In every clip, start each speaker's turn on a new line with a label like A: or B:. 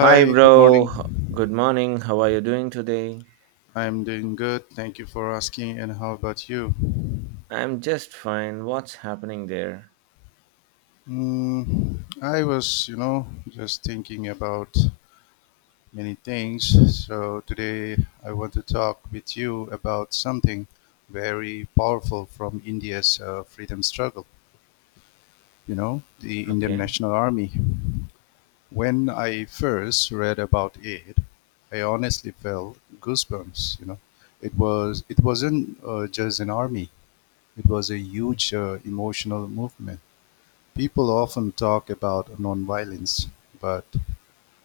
A: Hi,
B: good
A: bro.
B: morning.
A: Good morning. How are you doing today?
B: I'm doing good. Thank you for asking. And how about you?
A: I'm just fine. What's happening there?
B: I was, just thinking about many things. So today I want to talk with you about something very powerful from India's freedom struggle, you know, the Indian
A: Okay.
B: National Army. When I first read about it, I honestly felt goosebumps, you know. It wasn't just an army. It was a huge emotional movement. People often talk about nonviolence, but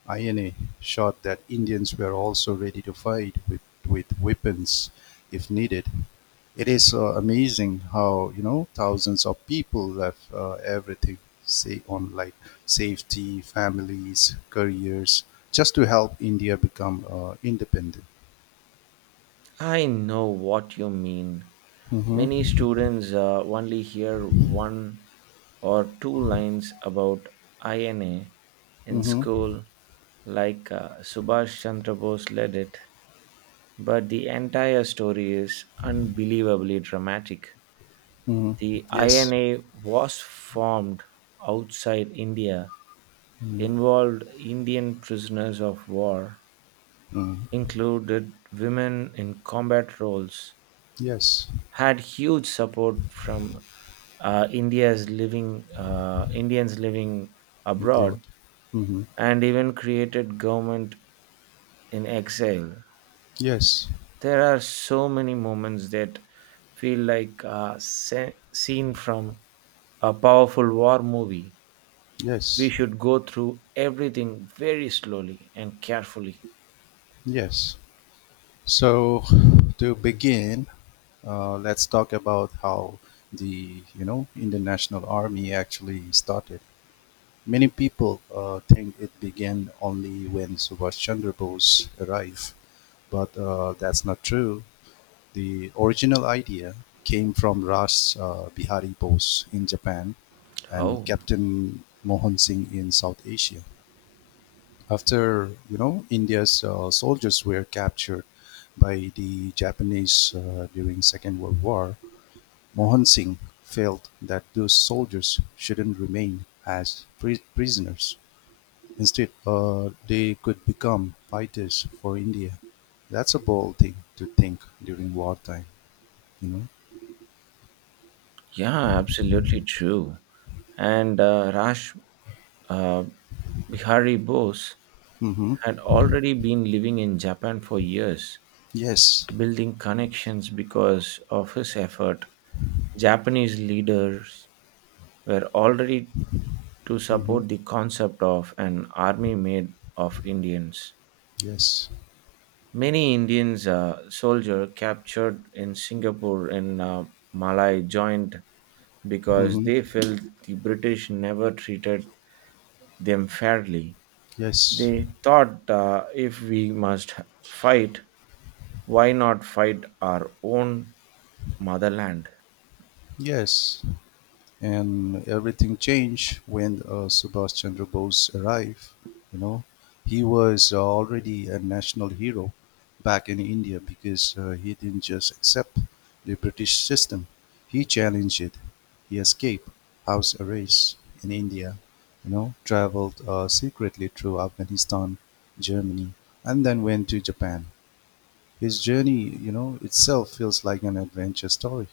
B: INA showed that Indians were also ready to fight with weapons if needed. It is amazing how, you know, thousands of people left everything, say on like safety, families, careers, just to help India become independent.
A: I know what you mean. Many
B: Mm-hmm.
A: students only hear one or two lines about INA in
B: Mm-hmm.
A: school, like Subhash Chandra Bose led it, but the entire story is unbelievably dramatic.
B: Mm-hmm.
A: The
B: Yes.
A: INA was formed outside India,
B: Mm-hmm.
A: involved Indian prisoners of war, included women in combat roles,
B: Yes.
A: had huge support from India's living Indians living
B: Broad.
A: abroad,
B: hmm
A: and even created government in exile.
B: Yes,
A: There are so many moments that feel like a scene from a powerful war movie. We
B: yes,
A: should go through everything very slowly and carefully.
B: yes. So to begin, let's talk about how the international army actually started. Many people think it began only when Subhash Chandra Bose arrived, but that's not true. The original idea came from Ras Bihari Bose in Japan and
A: Oh.
B: Captain Mohan Singh in South Asia. After, you know, India's soldiers were captured by the Japanese during Second World War, Mohan Singh felt that those soldiers shouldn't remain as prisoners. Instead, they could become fighters for India. That's a bold thing to think during wartime, you know.
A: Yeah, absolutely true. And Raj uh, Bihari Bose
B: Mm-hmm.
A: had already been living in Japan for years,
B: Yes.
A: building connections because of his effort. Japanese leaders were already to
B: Mm-hmm.
A: support the concept of an army made of Indians.
B: Yes.
A: Many Indians soldiers captured in Singapore and Malay joined because
B: Mm-hmm.
A: they felt the British never treated them fairly.
B: Yes.
A: They thought if we must fight, why not fight our own motherland?
B: Yes. And everything changed when Subhash Chandra Bose arrived. You know, he was already a national hero back in India because he didn't just accept the British system; he challenged it. He escaped house arrest in India. You know, traveled secretly through Afghanistan, Germany, and then went to Japan. His journey, you know, itself feels like an adventure story.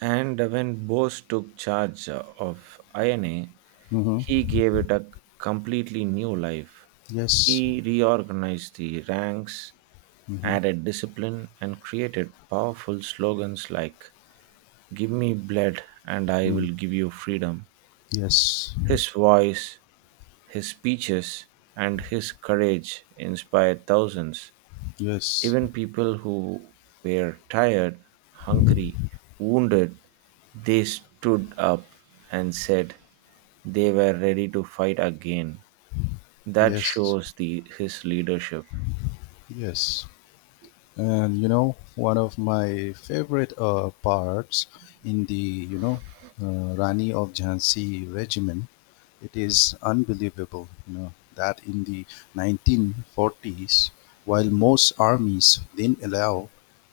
A: And when Bose took charge of INA,
B: hmm
A: he gave it a completely new life.
B: Yes.
A: He reorganized the ranks,
B: hmm
A: added discipline, and created powerful slogans like "Give me blood and I
B: hmm.
A: will give you freedom."
B: Yes,
A: His voice His speeches and his courage inspired thousands,
B: yes,
A: even people who were tired, hungry, wounded. They stood up and said they were ready to fight again. That
B: yes,
A: shows his leadership.
B: yes. And, you know, one of my favorite parts in the, Rani of Jhansi regimen, it is unbelievable, you know, that in the 1940s, while most armies didn't allow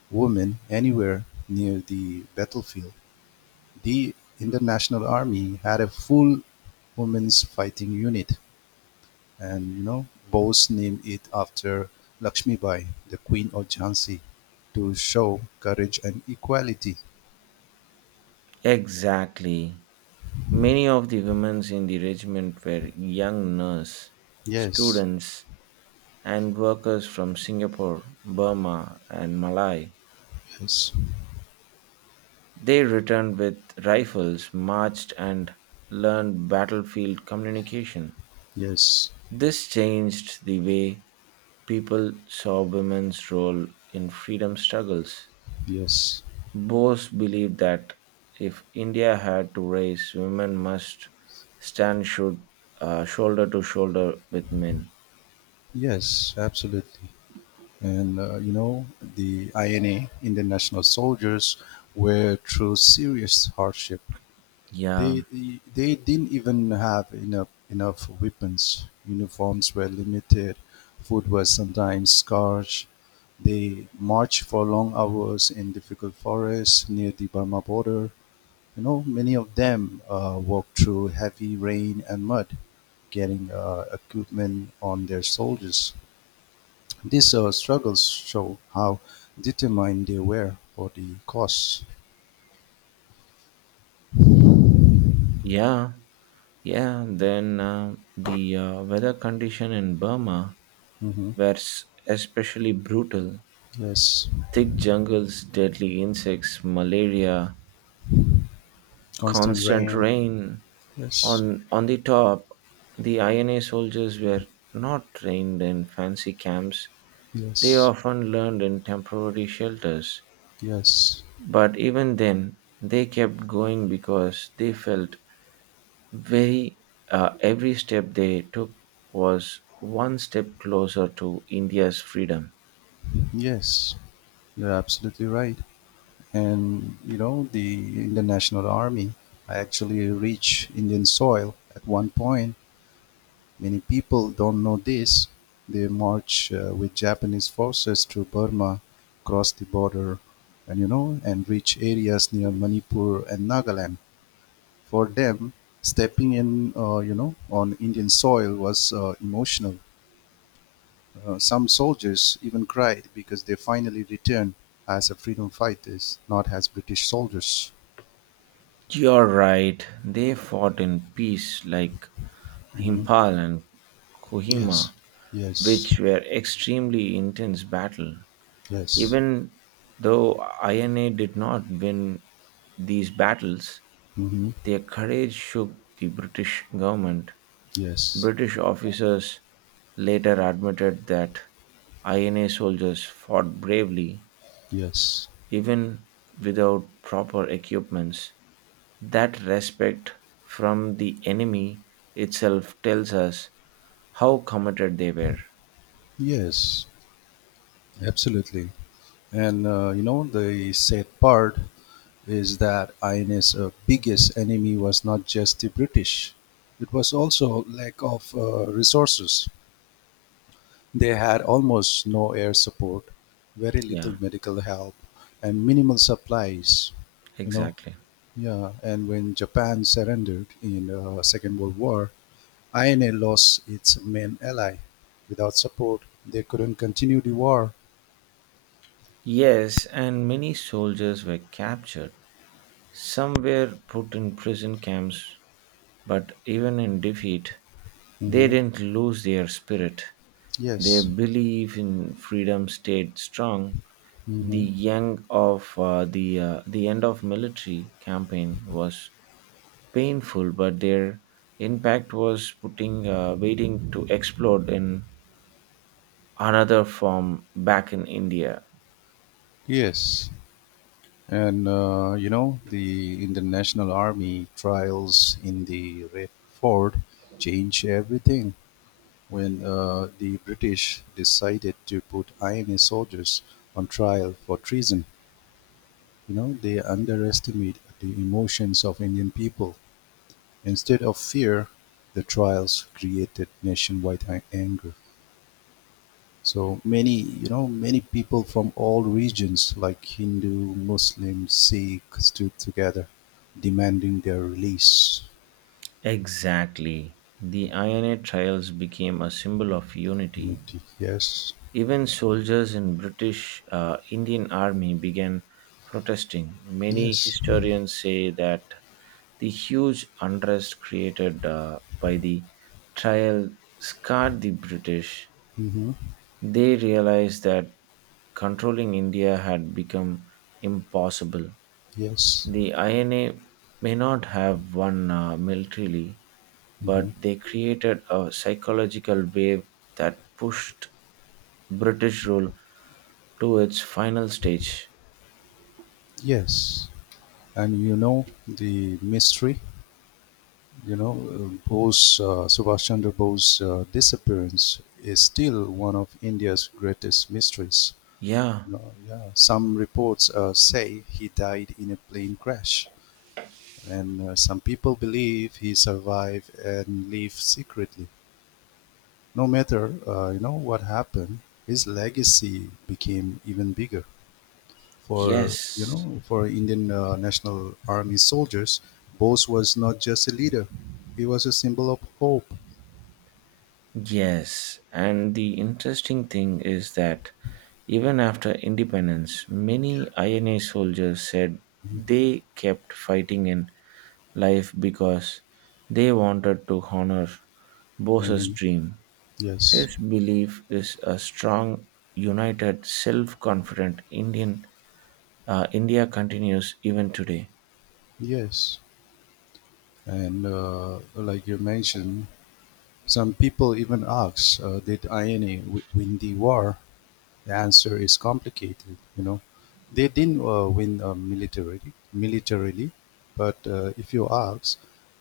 B: women anywhere near the battlefield, the International Army had a full women's fighting unit. And, you know, Bose named it after Lakshmi Bai, the Queen of Jhansi, to show courage and equality.
A: Exactly. Many of the women in the regiment were young nurses,
B: Yes,
A: students, and workers from Singapore, Burma, and Malay.
B: yes,
A: They returned with rifles, marched, and learned battlefield communication.
B: yes,
A: This changed the way people saw women's role in freedom struggles.
B: yes,
A: Bose believed that if India had to raise, women must stand shoulder to shoulder with men.
B: yes, absolutely. And you know, the INA, Indian National Soldiers, were through serious hardship.
A: Yeah,
B: They didn't even have enough weapons, uniforms were limited, food was sometimes scarce. They marched for long hours in difficult forests near the Burma border. You know, many of them walked through heavy rain and mud, getting equipment on their soldiers. These struggles show how determined they were for the cause.
A: yeah, yeah. Then the weather condition in Burma
B: hmm
A: were especially brutal.
B: Yes,
A: Thick jungles, deadly insects, malaria,
B: constant
A: constant
B: rain.
A: rain.
B: Yes,
A: On the top, the INA soldiers were not trained in fancy camps. They
B: yes.
A: often learned in temporary shelters.
B: Yes,
A: But even then, they kept going because they felt very every step they took was one step closer to India's freedom.
B: yes, you're absolutely right. And you know, the in national army actually reached Indian soil at one point. Many people don't know this. They march with Japanese forces through Burma, cross the border, and, you know, and reach areas near Manipur and Nagaland. For them, stepping in, you know, on Indian soil was emotional. Some soldiers even cried because they finally returned as a freedom fighters, not as British soldiers.
A: You're right. They fought in peace like
B: hmm
A: Himpal and
B: Yes,
A: Kohima,
B: yes,
A: which were extremely intense battle.
B: yes,
A: Even though INA did not win these battles,
B: hmm
A: their courage shook the British government.
B: yes,
A: British officers later admitted that INA soldiers fought bravely
B: yes,
A: even without proper equipments. That respect from the enemy itself tells us how committed they were.
B: yes, absolutely. And you know, the sad part is that INS biggest enemy was not just the British; it was also lack of resources. They had almost no air support, very little
A: Yeah,
B: medical help, and minimal supplies. You know,
A: exactly.
B: yeah. And when Japan surrendered in Second World War, INA lost its main ally. Without support, they couldn't continue the war.
A: Yes, and many soldiers were captured. Some were put in prison camps, but even in defeat, they
B: hmm
A: didn't lose their spirit. Their
B: Yes.
A: belief in freedom stayed strong. The
B: hmm
A: young of the end of military campaign was painful, but their impact was putting waiting to explode in another form back in India.
B: Yes. And you know, the International Army trials in the Red Fort changed everything. When the British decided to put Ainu soldiers on trial for treason. You know, they underestimated the emotions of Indian people. Instead of fear, the trials created nationwide anger. So many, you know, many people from all regions, like Hindu, Muslim, Sikh, stood together, demanding their release.
A: Exactly. The INA trials became a symbol of unity.
B: Unity. Yes.
A: Even soldiers in British Indian Army began protesting. Many
B: Yes.
A: historians say that the huge unrest created by the trial scarred the British.
B: hmm
A: They realized that controlling India had become impossible.
B: Yes.
A: The INA may not have won militarily, but
B: hmm
A: they created a psychological wave that pushed British rule to its final stage.
B: Yes. And you know the mystery, you know, Bose Subhash Chandra Bose's disappearance is still one of India's greatest mysteries,
A: Yeah,
B: you know, yeah. Some reports say he died in a plane crash and some people believe he survived and lived secretly. No matter, you know, what happened, his legacy became even bigger for, you
A: yes,
B: know, for Indian National Army soldiers. Bose was not just a leader; he was a symbol of hope.
A: yes. And the interesting thing is that even after independence, many INA soldiers said they kept fighting in life because they wanted to honor Bose's
B: hmm
A: dream.
B: Yes,
A: His belief is a strong, united, self confident Indian India continues even today.
B: yes, and like you mentioned, some people even ask, "Did INA win the war?" The answer is complicated. You know, they didn't win militarily, but if you ask,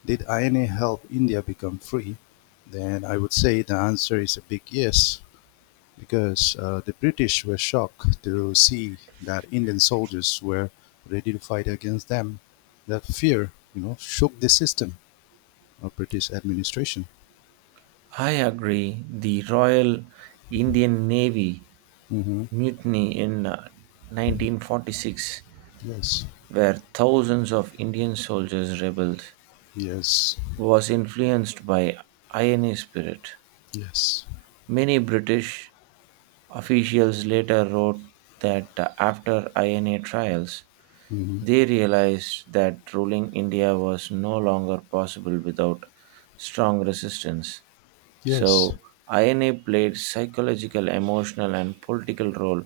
B: "Did INA help India become free?" then I would say the answer is a big yes. Because the British were shocked to see that Indian soldiers were ready to fight against them. That fear, you know, shook the system of British administration.
A: I agree. The Royal Indian Navy
B: hmm
A: mutiny in 1946,
B: Yes,
A: where thousands of Indian soldiers rebelled,
B: yes,
A: was influenced by INA spirit.
B: yes,
A: Many British officials later wrote that after INA trials,
B: hmm
A: they realized that ruling India was no longer possible without strong resistance.
B: yes,
A: So, INA played psychological, emotional, and political role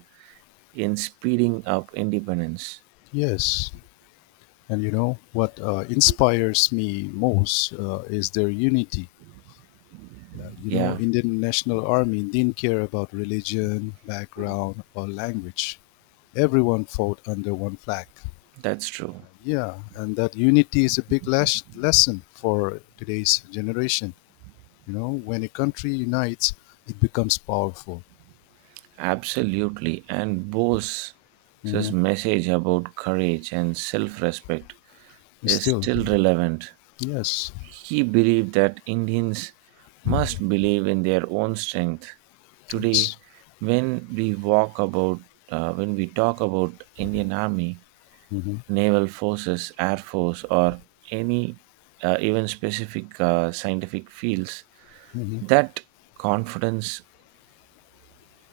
A: in speeding up independence.
B: yes. And you know what inspires me most is their unity. You know,
A: Yeah,
B: Indian National Army didn't care about religion, background, or language. Everyone fought under one flag.
A: that's true.
B: Yeah, and that unity is a big lesson for today's generation. You know, when a country unites, it becomes powerful.
A: Absolutely. And Bose's
B: hmm
A: message about courage and self respect is
B: Still,
A: still relevant.
B: yes,
A: He believed that Indians must believe in their own strength. Today,
B: yes,
A: when we walk about, when we talk about Indian Army,
B: hmm
A: naval forces, air force, or any even specific scientific fields,
B: hmm.
A: that confidence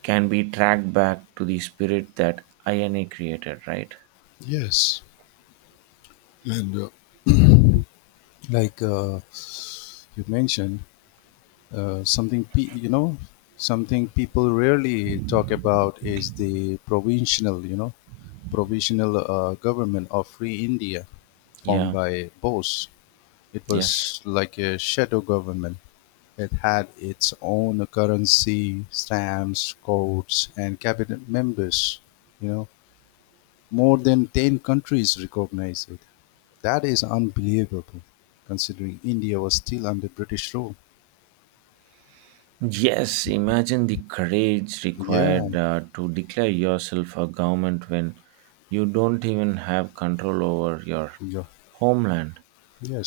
A: can be tracked back to the spirit that INA created, right?
B: Yes, and like you mentioned, you know, something people rarely talk about is the provisional government of Free India, formed
A: Yeah,
B: by Bose. It
A: yes.
B: was like a shadow government; it had its own currency, stamps, codes, and cabinet members. You know, more than 10 countries recognized it. That is unbelievable, considering India was still under British rule.
A: Yes, imagine the courage
B: Yeah,
A: required to declare yourself a government when you don't even have control over your
B: yeah,
A: homeland.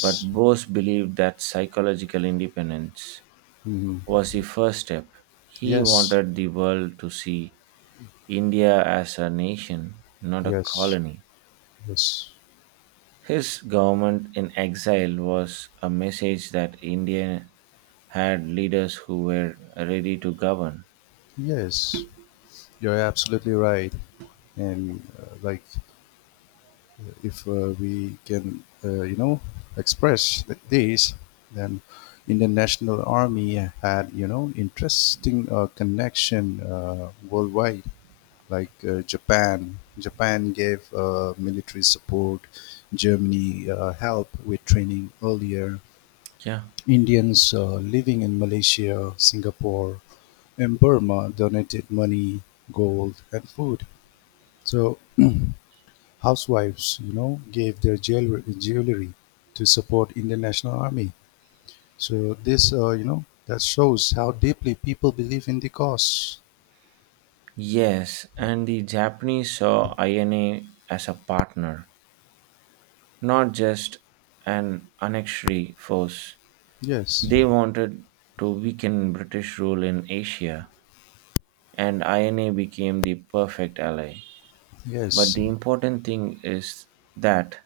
A: But Bose believed that psychological independence
B: mhm,
A: was the first step. He
B: yes,
A: wanted the world to see India as a nation, not a
B: yes,
A: colony.
B: yes,
A: His government in exile was a message that India had leaders who were ready to govern.
B: yes. You're absolutely right. And like if we can, you know, express this, then Indian National Army had, you know, interesting connection worldwide, like Japan. Japan gave military support. Germany help with training earlier.
A: Yeah.
B: Indians living in Malaysia, Singapore, and Burma donated money, gold, and food. So housewives, you know, gave their jewelry to support international army. So this, you know, that shows how deeply people believe in the cause.
A: Yes, and the Japanese saw INA as a partner, not just an annexatory force.
B: Yes,
A: They wanted to weaken British rule in Asia, and INA became the perfect ally. But
B: yes,
A: the important thing is that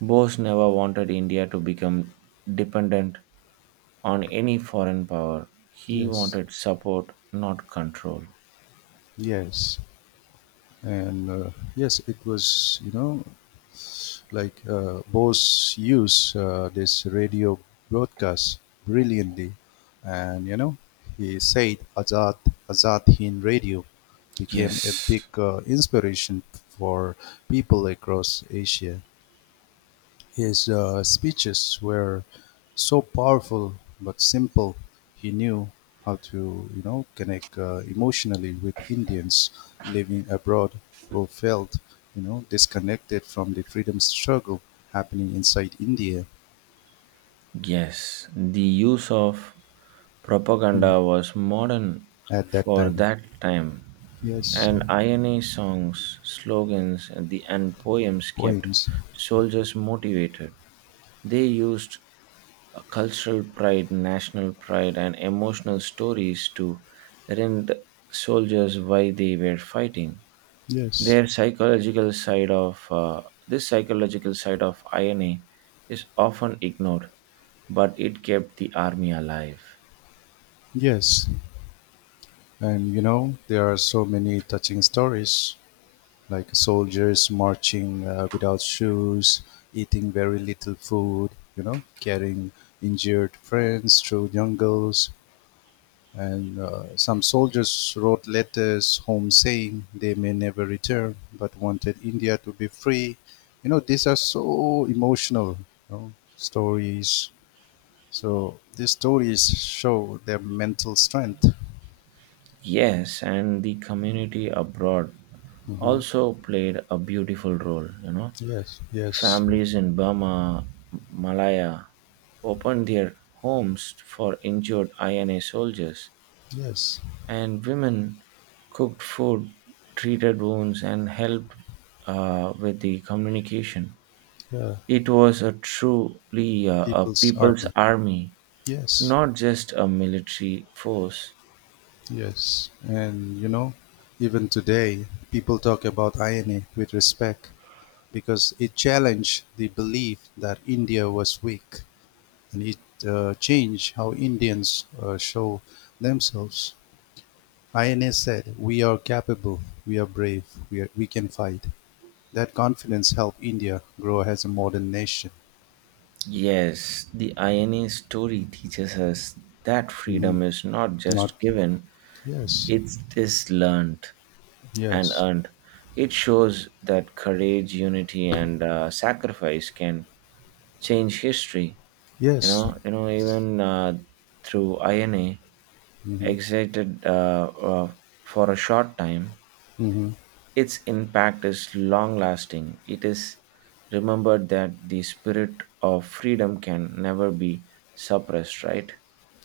A: Bose never wanted India to become dependent on any foreign power. He
B: yes,
A: wanted support, not control.
B: yes, and yes, it was, you know, like Bose used this radio broadcast brilliantly, and you know he said Azad Hind Radio became a big
A: Yes,
B: inspiration for people across Asia. His speeches were so powerful but simple. He knew how to, you know, connect emotionally with Indians living abroad who felt, you know, disconnected from the freedom struggle happening inside India.
A: yes. The use of
B: mm,
A: propaganda was modern
B: at that
A: for
B: time.
A: that time,
B: Yes,
A: and INA songs, slogans, and poems kept
B: poems.
A: soldiers motivated. They used cultural pride, national pride, and emotional stories to remind soldiers why they were fighting.
B: Yes,
A: Their psychological side of This psychological side of INA is often ignored, but it kept the army alive.
B: yes, and you know, there are so many touching stories like soldiers marching without shoes, eating very little food, you know, carrying injured friends through jungles. And some soldiers wrote letters home saying they may never return but wanted India to be free. You know, these are so emotional, you know, stories. So these stories show their mental strength.
A: Yes, and the community abroad
B: hmm
A: also played a beautiful role, you know.
B: Yes, yes,
A: Families in Burma, Malaya opened their homes for injured INA soldiers,
B: yes.
A: and women cooked food, treated wounds, and helped with the communication.
B: Yeah.
A: It was a truly a
B: People's
A: people's
B: Army.
A: army,
B: Yes.
A: not just a military force.
B: Yes, and you know, even today, people talk about INA with respect because it challenged the belief that India was weak, and it changed how Indians show themselves. INA said, We are capable, we are brave, we can fight. That confidence helped India grow as a modern nation.
A: Yes, the INA story teaches us that
B: Hmm
A: freedom is not
B: Not,
A: just given,
B: yes,
A: it is learned and
B: yes,
A: earned. It shows that courage, unity, and sacrifice can change history. You
B: yes.
A: know, you know, even uh, through INA,
B: hmm
A: exited for a short time,
B: hmm.
A: its impact is long-lasting. It is remembered that the spirit of freedom can never be suppressed, right?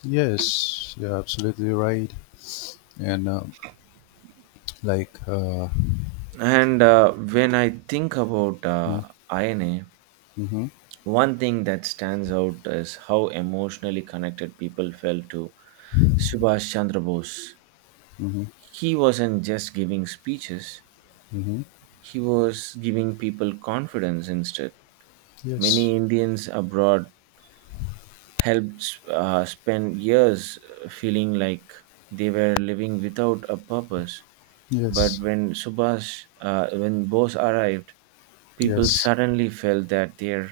B: Yes, you're absolutely right. And Like, uh,
A: And when I think about
B: mm,
A: INA,
B: mhm,
A: one thing that stands out is how emotionally connected people felt to Subhash Chandra Bose.
B: mhm,
A: He wasn't just giving speeches,
B: mhm.
A: he was giving people confidence instead.
B: Yes,
A: Many Indians abroad helped spend years feeling like they were living without a purpose. But
B: yes,
A: when Bose arrived, people
B: yes,
A: suddenly felt that their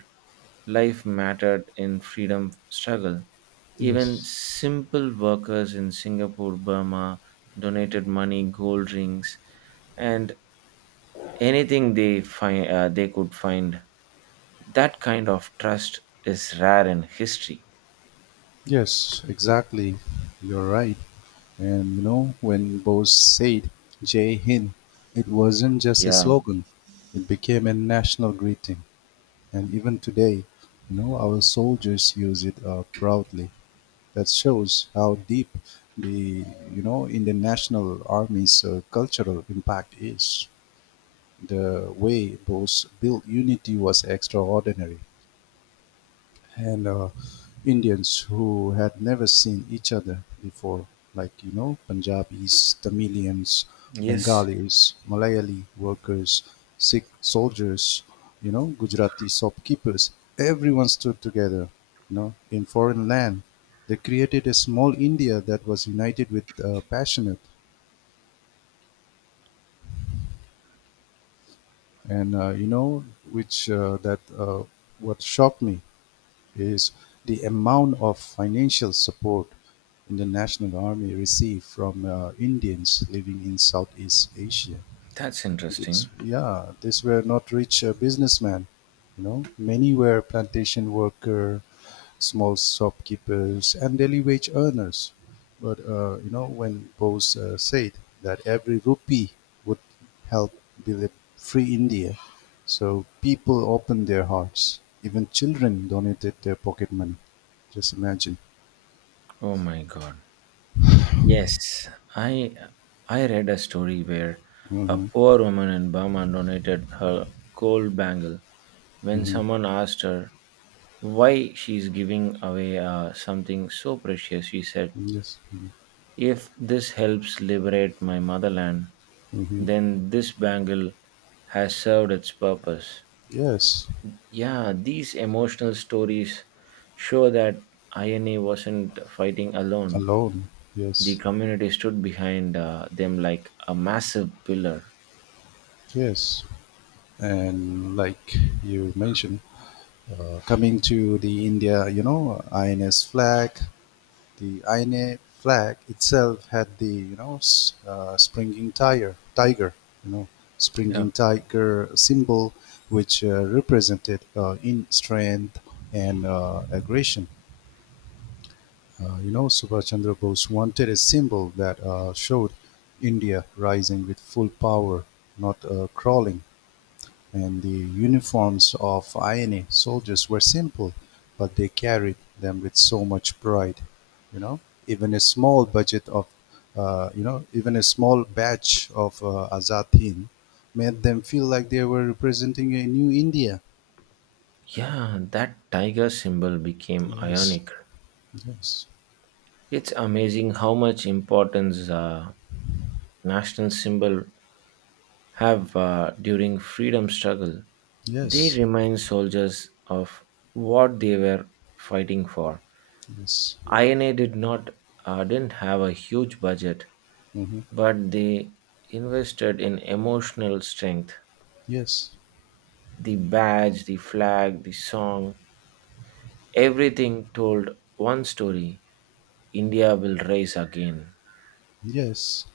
A: life mattered in freedom struggle. Even
B: yes,
A: simple workers in Singapore, Burma donated money, gold rings, and anything they find they could find. That kind of trust is rare in history.
B: yes, exactly. You're right. And you know, when Bose said Jai Hind, it wasn't just a
A: Yeah.
B: slogan, it became a national greeting. And even today, you know, our soldiers use it proudly. That shows how deep the, you know, in the national army's cultural impact is. The way Bose built Unity was extraordinary, and Indians who had never seen each other before, like, you know, Punjabis, Tamilians,
A: Yes.
B: Bengalis, Malayali workers, Sikh soldiers, you know, Gujarati shopkeepers, everyone stood together, you know, in foreign land. They created a small India that was united with passionate, and you know, which that what shocked me is the amount of financial support in the national army received from Indians living in Southeast Asia.
A: That's
B: It's,
A: interesting.
B: yeah, these were not rich businessmen. You know, many were plantation worker, small shopkeepers and daily wage earners. But you know, when Bose said that every rupee would help build a free India, so people opened their hearts. Even children donated their pocket money. Just imagine.
A: Oh my god. Yes, I I read a story where a
B: Mm-hmm.
A: poor woman in Burma donated her gold bangle when
B: Mm-hmm.
A: someone asked her why she's giving away something so precious. She said,
B: Yes.
A: "If this helps liberate my motherland,
B: Mm-hmm.
A: then this bangle has served its purpose."
B: Yes.
A: Yeah, these emotional stories show that INA wasn't fighting alone.
B: Alone.
A: The
B: Yes.
A: community stood behind them like a massive pillar.
B: Yes. And like you mentioned, coming to the India, you know, INS flag. The INA flag itself had the, you know, uh, springing tiger, tiger, you know,
A: Yeah.
B: springing tiger symbol, which represented in strength and aggression. You know, Subhash Chandra Bose wanted a symbol that showed India rising with full power, not crawling, and the uniforms of INA soldiers were simple, but they carried them with so much pride. You know, even a small budget of, even a small batch of Azatin made them feel like they were representing a new India.
A: Yeah, that tiger symbol became
B: Yes,
A: ionic.
B: yes,
A: It's amazing how much importance national symbol have during freedom struggle. They
B: yes,
A: remind soldiers of what they were fighting for.
B: yes,
A: INA did not didn't have a huge budget,
B: hmm
A: but they invested in emotional strength.
B: yes.
A: The badge, the flag, the song, everything told one story: India will rise again.
B: Yes,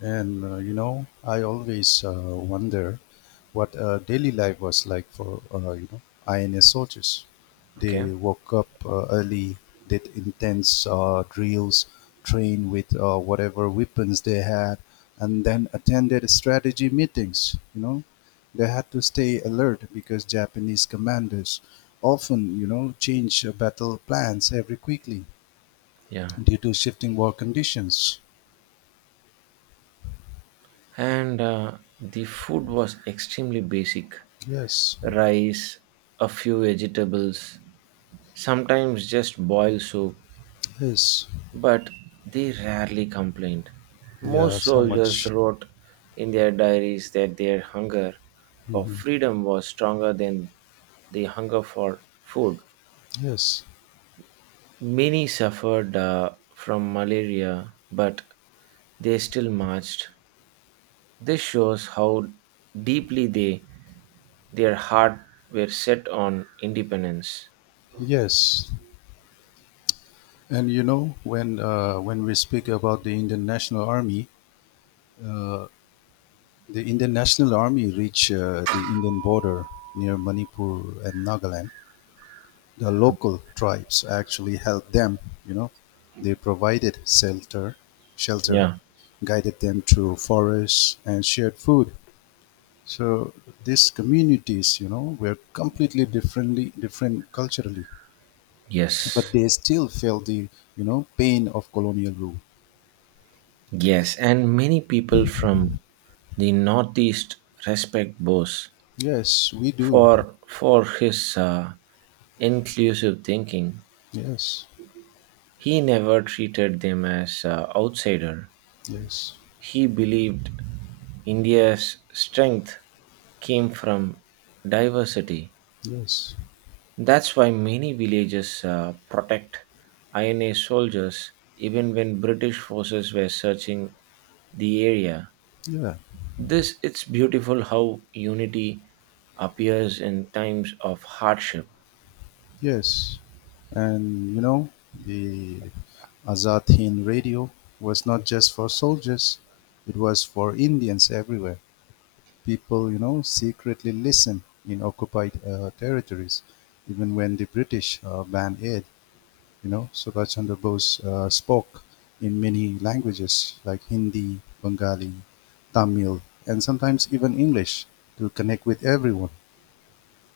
B: and you know, I always wonder what daily life was like for, you know, INS soldiers. They
A: Okay.
B: woke up early, did intense drills, trained with whatever weapons they had, and then attended strategy meetings. You know, they had to stay alert because Japanese commanders often, you know, change battle plans every quickly
A: Yeah.
B: due to shifting war conditions.
A: And the food was extremely basic:
B: Yes.
A: rice, a few vegetables, sometimes just boiled soup,
B: Yes,
A: but they rarely complained.
B: yeah,
A: Most
B: so
A: soldiers
B: much.
A: wrote in their diaries that their hunger for
B: hmm
A: freedom was stronger than the hunger for food.
B: Yes,
A: Many suffered from malaria, but they still marched. This shows how deeply they their heart were set on independence.
B: yes, and you know when we speak about the Indian National Army, uh, the Indian National Army reached the Indian border near Manipur and Nagaland. The local tribes actually helped them. You know, they provided shelter,
A: Yeah.
B: guided them through forests, and shared food. So these communities, you know, were completely differently different culturally, but
A: Yes.
B: they still feel the, you know, pain of colonial rule.
A: Yes, and many people from the Northeast respect Bose
B: Yes, we do.
A: for his inclusive thinking.
B: Yes,
A: He never treated them as outsider.
B: yes,
A: He believed India's strength came from diversity.
B: yes,
A: That's why many villages protect INA soldiers even when British forces were searching the area.
B: yeah,
A: This it's beautiful how unity appears in times of hardship.
B: yes. And you know the Azad Hind Radio was not just for soldiers, it was for Indians everywhere. People, you know, secretly listen in occupied territories, even when the British banned it. You know, Subhash Chandra Bose spoke in many languages like Hindi, Bengali, Tamil, and sometimes even English to connect with everyone.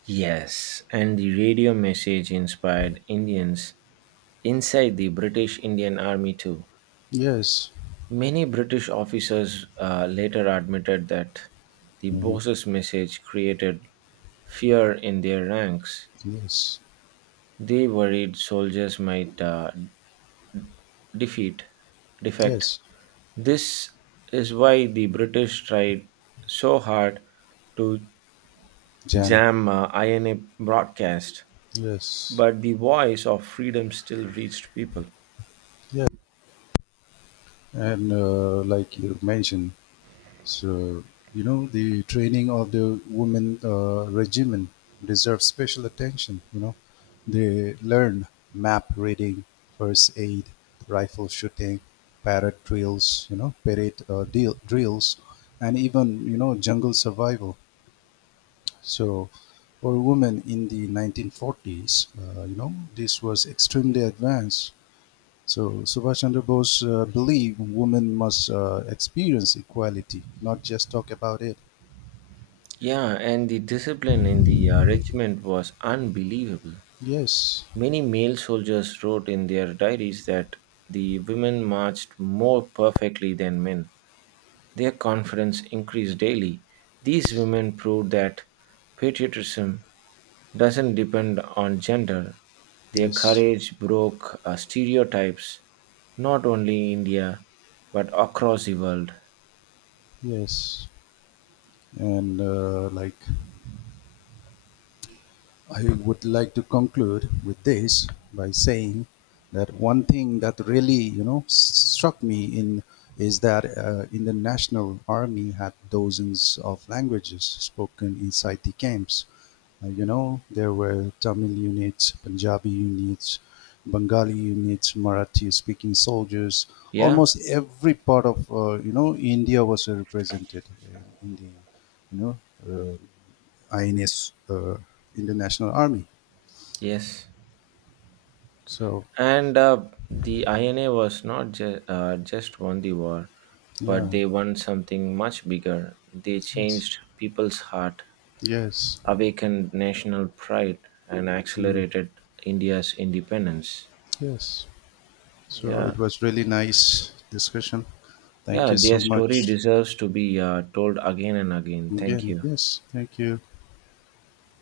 A: Yes, and the radio message inspired Indians inside the British Indian Army too.
B: Yes,
A: Many British officers later admitted that the
B: hmm
A: boss's message created fear in their ranks.
B: yes,
A: They worried soldiers might defeat, defect.
B: yes,
A: This is why the British tried so hard to
B: jam,
A: jam INA broadcast,
B: yes,
A: but the voice of freedom still reached people.
B: yes. And like you mentioned, so, you know, the training of the women regiment deserves special attention. You know, they learn map reading, first aid, rifle shooting, parrot drills, and even, you know, jungle survival. So, for women in the 1940s, you know, this was extremely advanced. So, Subhash Chandra Bose believed women must experience equality, not just talk about it.
A: Yeah, and the discipline in the regiment was unbelievable.
B: Yes,
A: Many male soldiers wrote in their diaries that the women marched more perfectly than men. Their confidence increased daily. These women proved that patriotism doesn't depend on gender. Their
B: yes,
A: courage broke stereotypes, not only in India, but across the world.
B: yes. And like, I would like to conclude with this by saying that one thing that really, you know, struck me in is that in the national army had dozens of languages spoken inside the camps. You know, there were Tamil units, Punjabi units, Bengali units, Marathi-speaking soldiers.
A: Yeah,
B: Almost every part of, you know, India was represented in the, you know, uh, INS, in the National Army.
A: yes.
B: So
A: And the INA was not just won the war, but
B: yeah,
A: they won something much bigger. They
B: yes,
A: changed people's heart,
B: yes,
A: awakened national pride, and
B: mm,
A: accelerated India's independence.
B: yes. So
A: Yeah,
B: it was really nice discussion. Thank
A: yeah,
B: you so
A: their story
B: much
A: deserves to be told again and again. Thank
B: again.
A: you.
B: Yes, thank you.